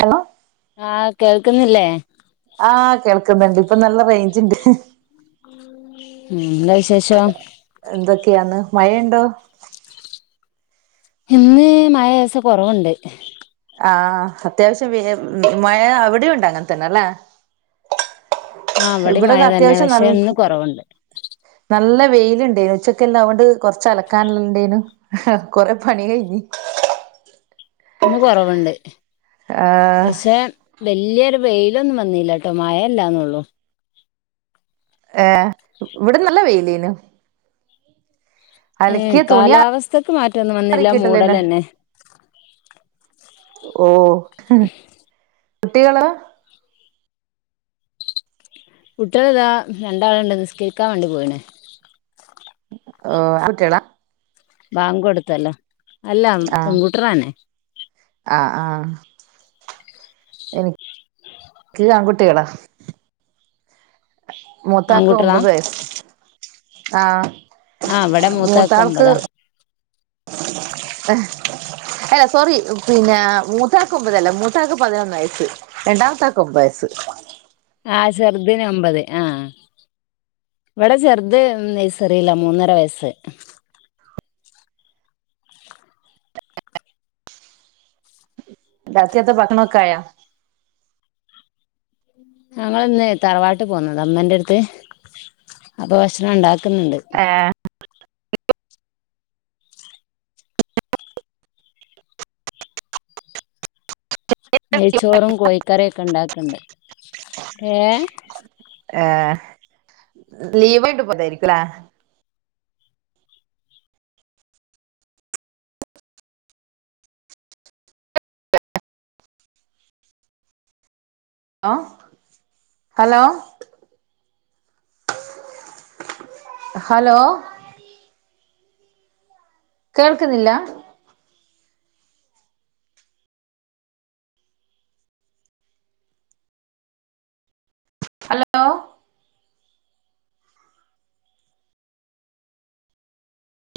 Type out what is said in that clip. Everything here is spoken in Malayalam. ഹലോ ആഹ് കേൾക്കുന്നില്ലേ ആഹ് കേൾക്കുന്നുണ്ട് ഇപ്പൊ നല്ല റേഞ്ച്ണ്ട് ഉം ന്താവിശേഷം എന്തൊക്കെയാന്ന് മഴയ്ണ്ടോ ഇന്ന് മയലേസം കൊറവ്ണ്ട് ആ അത്യാവശ്യം വെ മഴ അവിടെ ഉണ്ട് അങ്ങന് തന്നെ ല്ലേ ആഹ് ഇവിടേം മഴ ഇവടതാ തന്നെ അത്യാവശ്യം നൽ പക്ഷെ ഇന്ന് കൊറവുണ്ട് നല്ല വെയിലുണ്ടേന് ഉച്ചക്കെല്ലാം അൊണ്ട് കുറച്ച് അലക്കാന ഉണ്ടേന് ഹാ കൊറെ പണി കയിഞ് ഇന്ന് കൊറവ്ണ്ട് ആഹ് പക്ഷെ വെല്ല്യോരു വെയിലൊന്നും വന്നീല്ലട്ടോ മഴ ഇല്ലാന്നൊള്ളു ഏഹ് ഇവിട നല്ല വെയിലേയ്നു ഏഹ് തുണി കാലാവസ്ഥക്ക് മാറ്റൊന്നും വന്നില്ല ആറിക്കിട്ടല്ലേന്നെ മൂടലന്നെ ഓഹ് ഉം കുട്ടിക ള് കുടട്ട്യേൾതാ രണ്ടാൾണ്ട് നിസ്കരിക്കാൻ വാണ്ടി പോയിണ് ഓഹ് അനക് ബാങ്ക് കൊടുത്തല്ലോ അല്ല ആഹ് പെൺങ്കൂട്ടർനെ ആഹ് ആഹ് എനിക്ക് ആൺകുട്ടികളാ മൂത്താക്ക് ആൺകുട്ടികളാ ഒമ്പത് വയസ് ആഹ് ആഹ് വടെ മൂത്താൾക്ക് മൂത്താക്കൊമ്പതാ അല്ല സോറി പിന്നെ മൂറത്താക്ക് ഒൻമ്പതല്ല മൂറത്താക്ക് പതിനൊന്ന് വയസ്സ് രണ്ടാംത്താക്ക് ഒമ്പയസ്സു ആ സെറ്തിന് ഒമ്പത് ആഹ് ഇവടെ ചെറ്ത് നെയ്സെറീലാ മൂന്നര വയസ്സ് രാത്രികാത്തെ ഭക്കണോക്കായ ഞങ്ങൾ ഇന്ന് തറവാട്ട് പോന്ന ഉമ്മേന്റെര്ത്ത് അപ്പൊ ഭക്ഷണം ഉണ്ടാക്കുന്ന്ണ്ട് ഏ നെയ്ച്ചോറും കോഴിക്കറിഒക്കെ ണ്ടാക്ക്ണ്ട് ഏഹ് ഏ ലീവായിട്ട് പോന്നായിരിക്കുഅല്ലെ ഹലോ ഹലോ കേൾക്കുന്നില്ല ഹലോ